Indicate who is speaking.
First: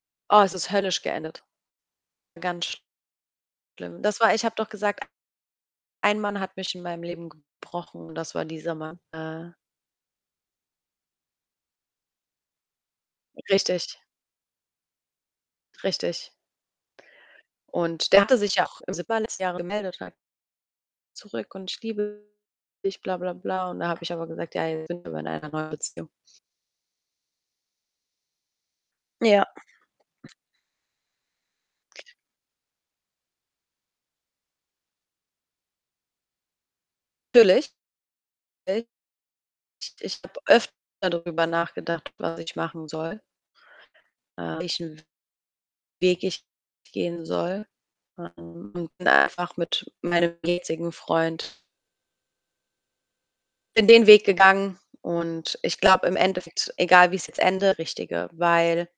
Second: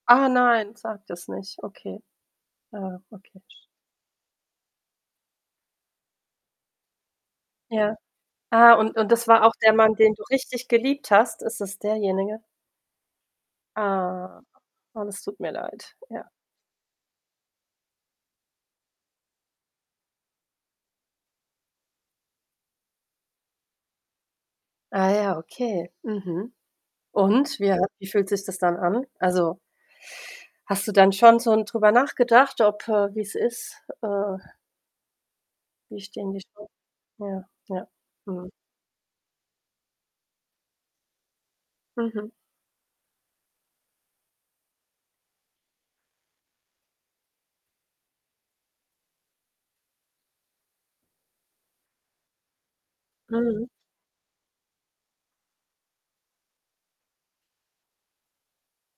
Speaker 1: Ah,
Speaker 2: Oh, es ist
Speaker 1: nein,
Speaker 2: höllisch
Speaker 1: sag das
Speaker 2: geendet.
Speaker 1: nicht. Okay.
Speaker 2: Ganz
Speaker 1: Ah, okay, sch
Speaker 2: schlimm. Das war ich habe doch gesagt: „Ein Mann hat mich in meinem Leben
Speaker 1: Ja.
Speaker 2: gebrochen“ und das war
Speaker 1: Ah,
Speaker 2: dieser
Speaker 1: und
Speaker 2: Mann.
Speaker 1: und das war auch
Speaker 2: [unintelligible]
Speaker 1: der Mann, den du richtig geliebt hast? Ist das derjenige?
Speaker 2: Richtig.
Speaker 1: Ah. Oh, das tut mir leid, ja.
Speaker 2: Richtig. Und der hatte sich ja auch im [unintelligible] letzten Jahr gemeldet [unintelligible] zurück und: „Ich liebe dich, bla, bla, bla.” Und da habe ich aber gesagt: „Ja, jetzt sind
Speaker 1: Ah
Speaker 2: wir bei
Speaker 1: ja,
Speaker 2: einer neuen
Speaker 1: okay.
Speaker 2: Beziehung.”
Speaker 1: Mhm. Und? Wie ha wie fühlt sich das dann an?
Speaker 2: Ja.
Speaker 1: Also hast du dann schon so 'n drüber nachgedacht, ob äh, wie's ist? Äh Wie stehen die Cha ja,
Speaker 2: Natürlich.
Speaker 1: ja. Mhm.
Speaker 2: [unintelligible] Ich ich habe öfter darüber nachgedacht,
Speaker 1: Mhm.
Speaker 2: was ich machen soll. Äh, welchen Weg ich gehen soll. [unintelligible] einfach mit meinem jetzigen Freund
Speaker 1: Mhm.
Speaker 2: Bin den Weg gegangen. Und ich glaube im Endeffekt, egal wie's jetzt endet [unintelligible] Richtige, weil